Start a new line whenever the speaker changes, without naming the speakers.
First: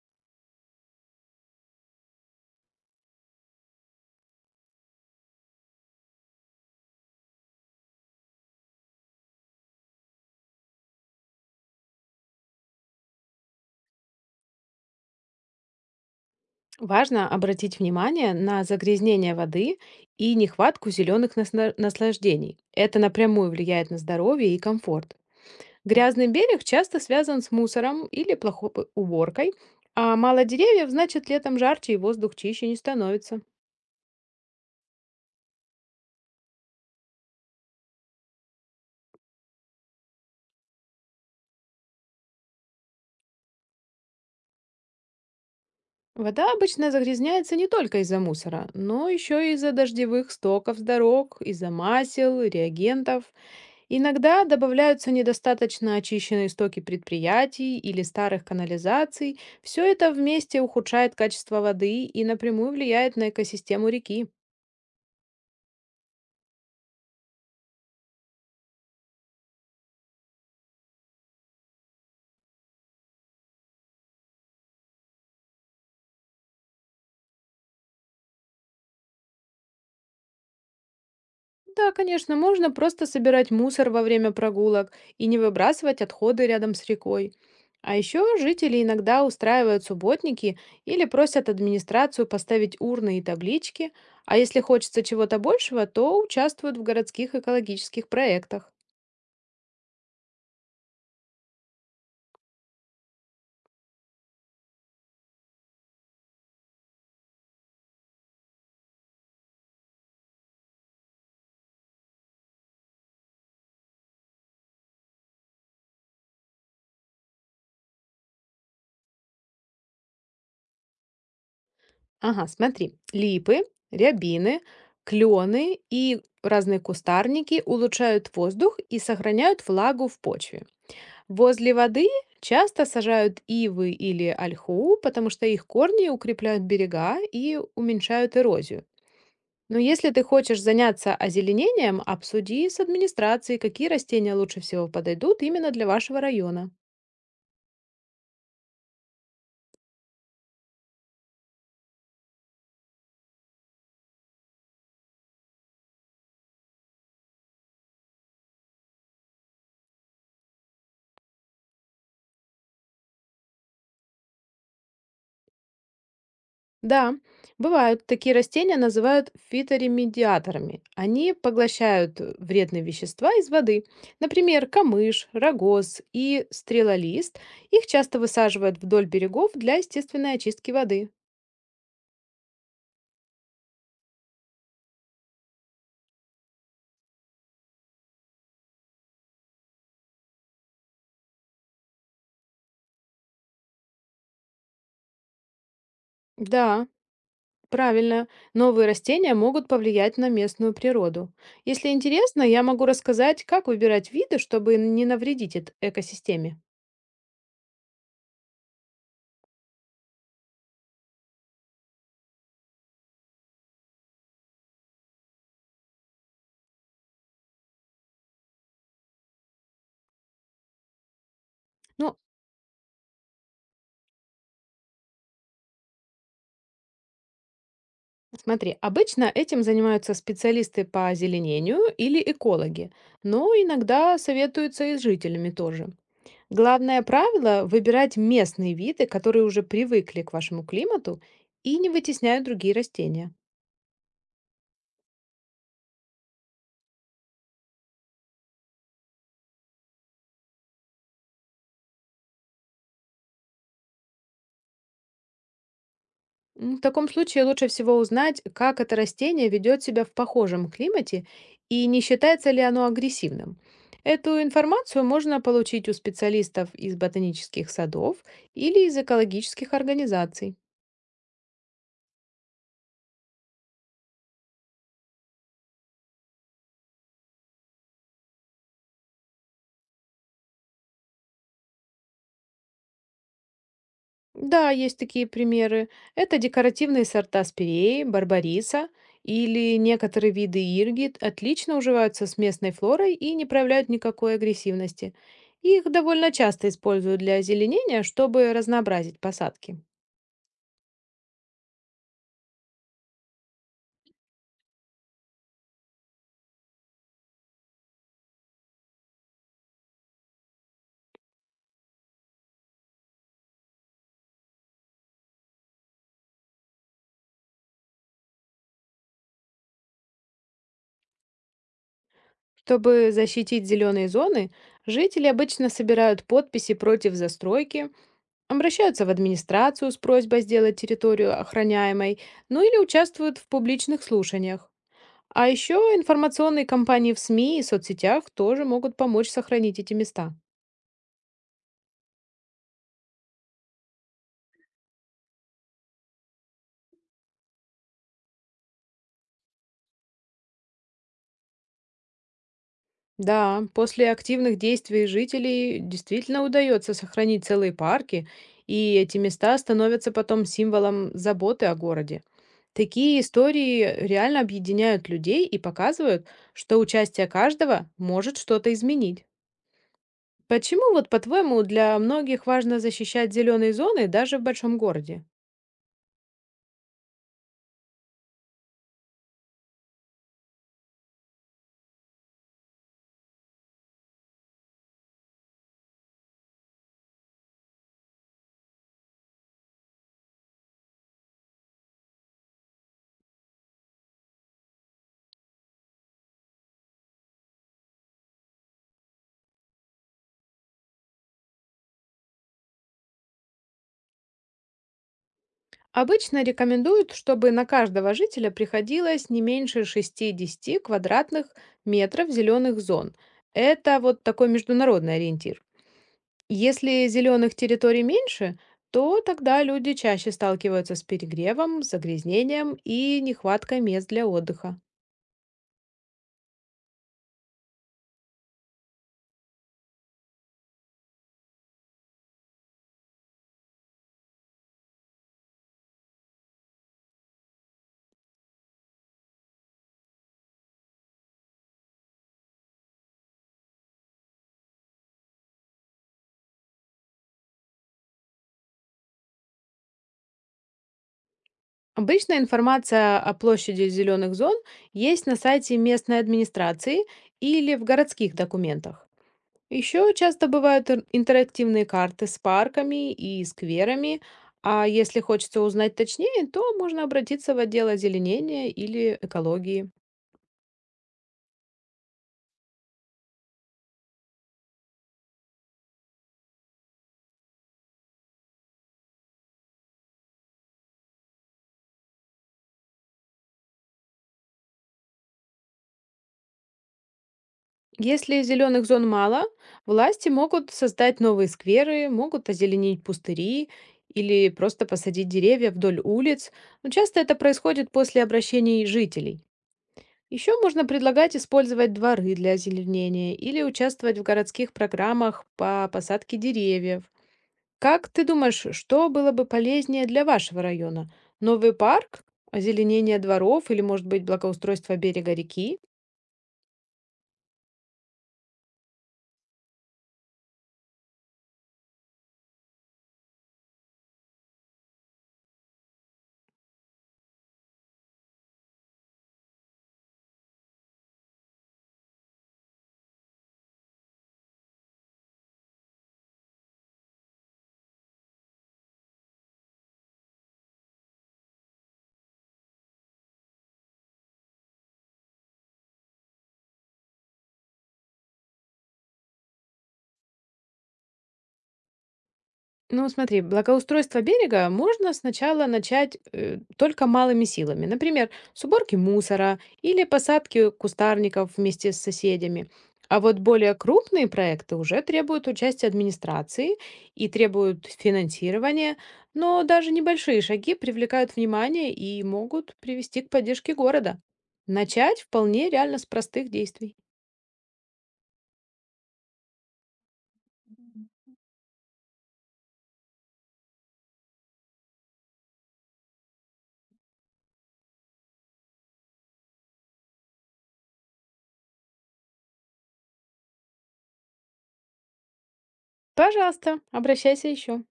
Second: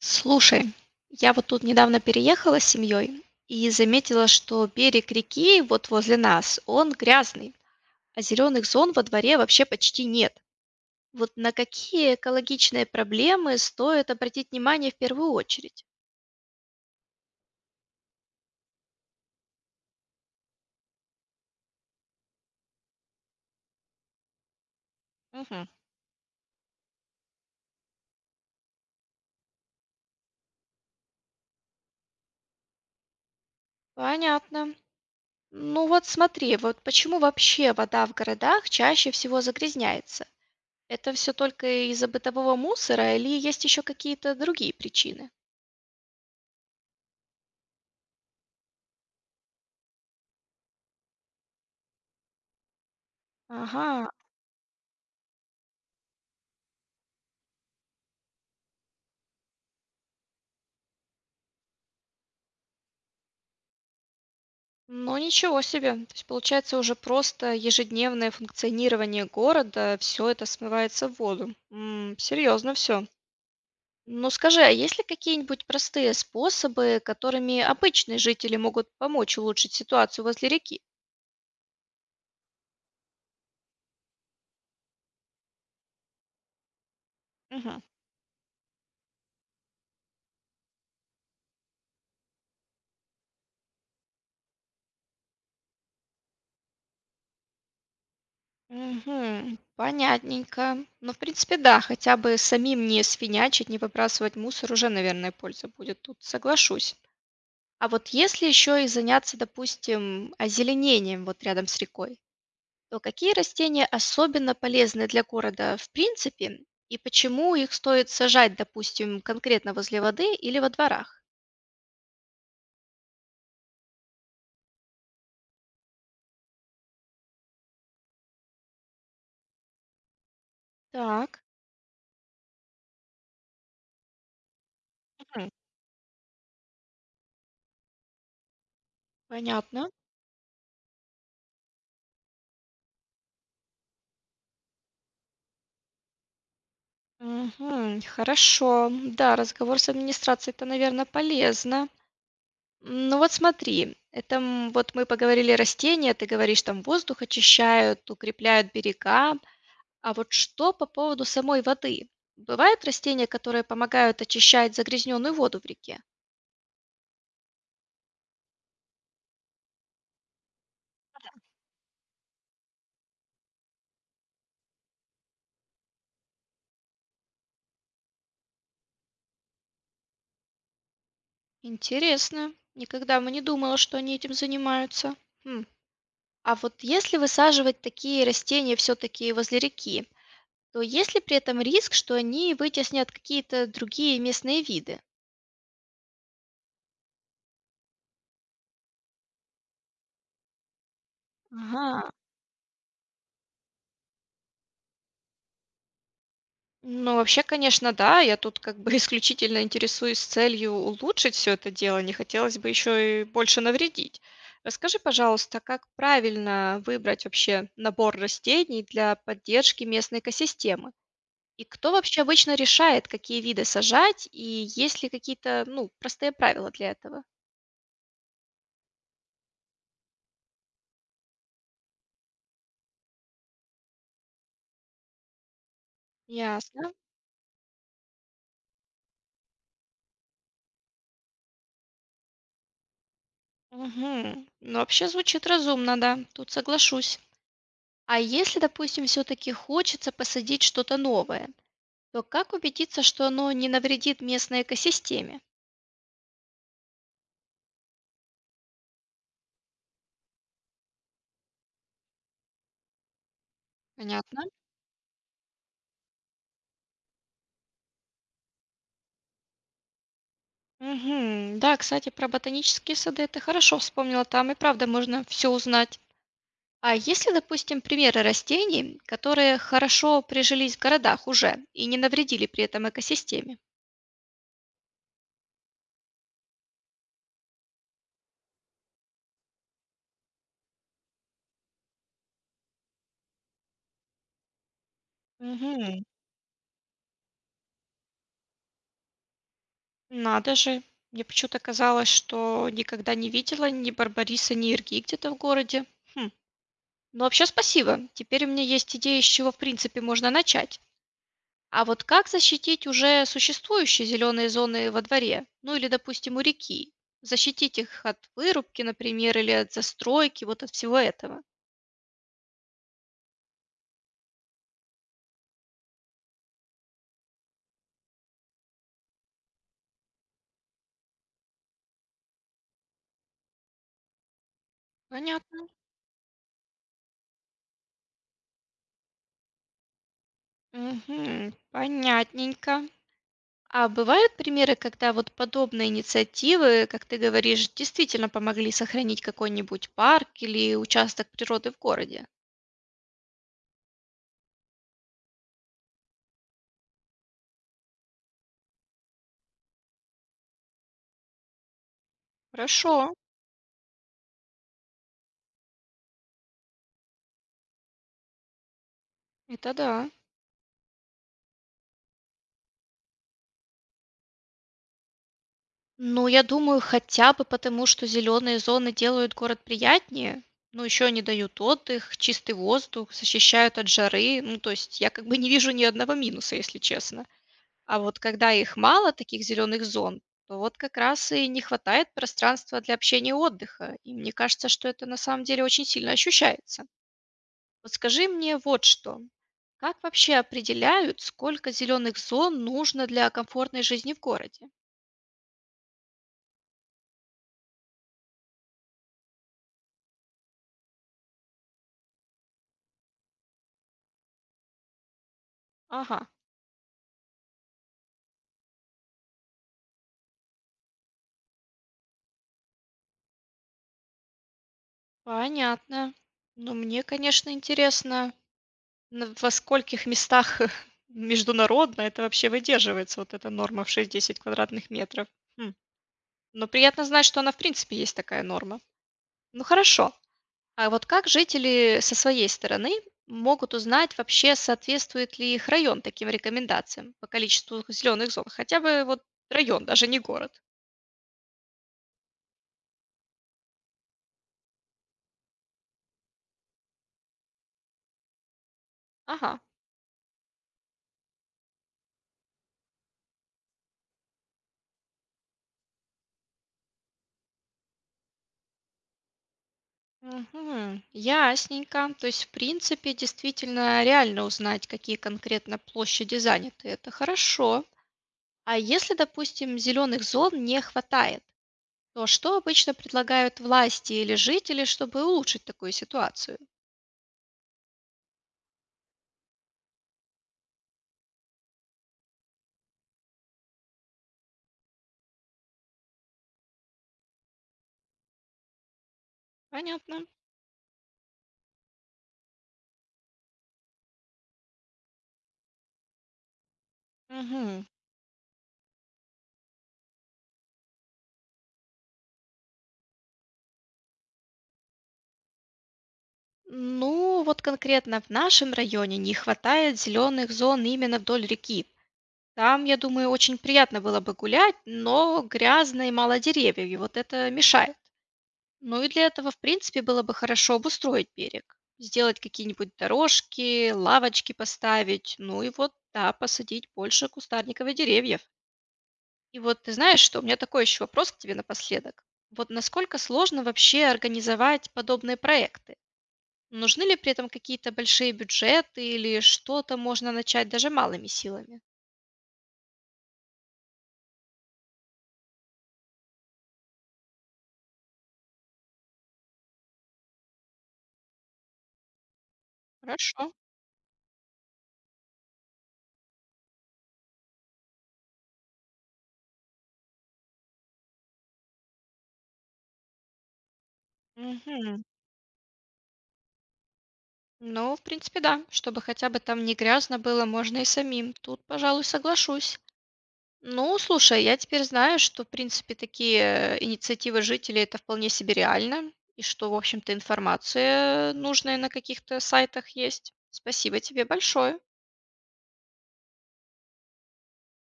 Слушай, я вот тут недавно переехала с семьей и заметила, что берег реки вот возле нас, он грязный, а зеленых зон во дворе вообще почти нет. Вот на какие экологичные проблемы стоит обратить внимание в первую очередь?
Важно обратить внимание на загрязнение воды и нехватку зеленых наслаждений. Это напрямую влияет на здоровье и комфорт.
Мгм.
Грязный берег часто связан с мусором или плохой уборкой, а мало деревьев значит летом жарче и воздух чище не становится.
Понятно. Ну вот смотри, вот почему вообще вода в городах чаще всего загрязняется? Это все только из-за бытового мусора или есть еще какие-то другие причины?
Вода обычно загрязняется не только из-за мусора, но еще и из-за дождевых стоков с дорог, из-за масел, реагентов.
Ага.
Иногда добавляются недостаточно очищенные стоки предприятий или старых канализаций. Все это вместе ухудшает качество воды и напрямую влияет на экосистему реки.
Ну, ничего себе. То есть, получается, уже просто ежедневное функционирование города, все это смывается в воду. Серьезно все. Ну, скажи, а есть ли какие-нибудь простые способы, которыми обычные жители могут помочь улучшить ситуацию возле реки?
Да, конечно, можно просто собирать мусор во время прогулок и не выбрасывать отходы рядом с рекой.
Мгм.
А еще жители иногда устраивают субботники или просят администрацию поставить урны и таблички, а если хочется чего-то большего, то участвуют в городских экологических проектах.
Мгм, понятненько. Ну, в принципе, да, хотя бы самим не свинячить, не выбрасывать мусор уже, наверное, польза будет. Тут соглашусь. А вот если еще и заняться, допустим, озеленением вот рядом с рекой, то какие растения особенно полезны для города в принципе и почему их стоит сажать, допустим, конкретно возле воды или во дворах?
Ага, смотри, липы, рябины, клены и разные кустарники улучшают воздух и сохраняют влагу в почве.
Так,
Возле воды часто сажают ивы или ольху, потому что
мгм,
их корни укрепляют берега и уменьшают эрозию. Но
понятно.
если ты хочешь заняться озеленением, обсуди с администрацией, какие растения лучше всего подойдут именно для вашего района.
Мгм, хорошо. Да, разговор с администрацией это, наверное, полезно. Ну вот смотри, это вот мы поговорили растения, ты говоришь, там воздух очищают, укрепляют берега. А вот что по поводу самой воды? Бывают растения, которые помогают очищать загрязненную воду в реке?
Да, бывают. Такие растения называют фиторемедиаторами. Они поглощают вредные вещества из воды. Например, камыш, рогоз и стрелолист. Их часто высаживают вдоль берегов для естественной очистки воды.
Интересно. Никогда бы не думала, что они этим занимаются. Хм. А вот если высаживать такие растения все-таки возле реки, то есть ли при этом риск, что они вытеснят какие-то другие местные виды?
Да, правильно. Новые растения могут повлиять на местную природу. Если
Ага.
интересно, я могу рассказать, как выбирать виды, чтобы не навредить экосистеме.
Ну, вообще, конечно, да. Я тут как бы исключительно интересуюсь с целью улучшить все это дело. Не хотелось бы еще и больше навредить. Расскажи, пожалуйста, как правильно выбрать вообще набор растений для поддержки местной экосистемы? И кто
Ну,
вообще обычно решает, какие виды сажать, и есть ли какие-то, ну, простые правила для этого?
смотри, обычно этим занимаются специалисты по озеленению или экологи, но иногда советуются и с жителями тоже.
Ясно.
Главное правило– выбирать местные виды, которые уже привыкли к вашему климату и не вытесняют другие растения.
Мгм. Ну, вообще звучит разумно, да, тут соглашусь. А если, допустим, все-таки хочется посадить что-то новое, то как убедиться, что оно не навредит местной экосистеме?
В таком случае лучше всего узнать, как это растение ведет себя в похожем климате и не считается ли оно агрессивным. Эту
Понятно.
информацию можно получить у специалистов из ботанических садов или из экологических организаций.
Мгм. Да, кстати, про ботанические сады ты хорошо вспомнила, там и правда можно все узнать. А есть ли, допустим, примеры растений, которые хорошо прижились в городах уже и не навредили при этом экосистеме?
Да, есть такие примеры. Это декоративные сорта спиреи, барбариса или некоторые виды ирги отлично уживаются с местной флорой и не проявляют никакой агрессивности. Их
Мгм.
довольно часто используют для озеленения, чтобы разнообразить посадки.
Надо же. Мне почему-то казалось, что никогда не видела ни барбариса, ни ирги где-то в городе. Хм. Ну, вообще спасибо. Теперь у меня есть идея, с чего, в принципе, можно начать. А вот как защитить уже существующие зеленые зоны во дворе? Ну, или, допустим, у реки? Защитить их от вырубки, например, или от застройки, вот от всего этого.
Чтобы защитить зеленые зоны, жители обычно собирают подписи против застройки, обращаются в администрацию с просьбой сделать территорию охраняемой, ну или участвуют в публичных слушаниях. А
Понятно.
еще информационные кампании в СМИ и соцсетях тоже могут помочь сохранить эти места.
Мгм. Понятненько. А бывают примеры, когда вот подобные инициативы, как ты говоришь, действительно помогли сохранить какой-нибудь парк или участок природы в городе?
Да, после активных действий жителей действительно удается сохранить целые парки, и эти места становятся потом символом заботы о городе.
Хорошо,
Такие истории реально объединяют людей и показывают, что участие каждого может что-то изменить.
это да.
Почему, вот по-твоему, для многих важно защищать зеленые зоны даже в большом городе?
Ну, я думаю, хотя бы потому, что зеленые зоны делают город приятнее, ну, еще они дают отдых, чистый воздух, защищают от жары. Ну, то есть я как бы не вижу ни одного минуса, если честно. А вот когда их мало, таких зеленых зон, то вот как раз и не хватает пространства для общения и отдыха. И мне кажется, что это на самом деле очень сильно ощущается. Вот скажи мне вот что. Как вообще определяют, сколько зеленых зон нужно для комфортной жизни в городе?
Обычно рекомендуют, чтобы на каждого жителя приходилось не меньше 60 квадратных метров зеленых зон. Это вот такой международный ориентир.
Ага,
Если зеленых территорий меньше, то тогда люди чаще сталкиваются с перегревом, загрязнением и нехваткой мест для отдыха.
понятно. Ну, мне, конечно, интересно, на- во скольких местах международно это вообще выдерживается, вот эта норма в 6-10 квадратных метров. Хм. Но приятно знать, что она в принципе есть такая норма. Ну хорошо. А вот как жители со своей стороны могут узнать вообще, соответствует ли их район таким рекомендациям по количеству зеленых зон? Хотя бы вот район, даже не город.
Обычная информация о площади зеленых зон есть на сайте местной администрации или в городских документах.
Ага.
Еще часто бывают интерактивные карты с парками и скверами, а если хочется узнать точнее, то можно обратиться в отдел озеленения или экологии.
Мгм, ясненько. То есть, в принципе, действительно реально узнать, какие конкретно площади заняты. Это хорошо. А если, допустим, зеленых зон не хватает, то что обычно предлагают власти или жители, чтобы улучшить такую ситуацию?
Если зеленых зон мало, власти могут создать новые скверы, могут озеленить пустыри или просто посадить деревья вдоль улиц, но часто это происходит после обращений жителей.
Понятно.
Еще можно предлагать использовать дворы для озеленения или участвовать в городских программах по посадке деревьев.
Мгм.
Как ты думаешь, что было бы полезнее для вашего района? Новый парк, озеленение дворов или, может быть, благоустройство берега реки?
Ну, вот конкретно в нашем районе не хватает зеленых зон именно вдоль реки. Там, я думаю, очень приятно было бы гулять, но грязно и мало деревьев, и вот это мешает. Ну и для этого, в принципе, было бы хорошо обустроить берег. Сделать какие-нибудь дорожки, лавочки поставить, ну и вот, да, посадить больше кустарников и деревьев. И вот ты знаешь что, у меня такой еще вопрос к тебе напоследок. Вот насколько сложно вообще организовать подобные проекты? Нужны ли при этом какие-то большие бюджеты или что-то можно начать даже малыми силами?
Ну, смотри, благоустройство берега можно сначала начать только малыми силами. Например, с уборки мусора или посадки кустарников вместе с соседями. А вот
Хорошо.
более крупные проекты уже требуют участия администрации и требуют финансирования, но даже небольшие шаги привлекают внимание и могут привести к поддержке города.
Мгм.
Начать вполне реально с простых действий.
Ну, в принципе, да. Чтобы хотя бы там не грязно было, можно и самим. Тут, пожалуй, соглашусь. Ну, слушай, я теперь знаю, что, в принципе, такие инициативы жителей это вполне себе реально, и что, в общем-то, информация нужная на каких-то сайтах есть. Спасибо тебе большое.
Пожалуйста, обращайся еще.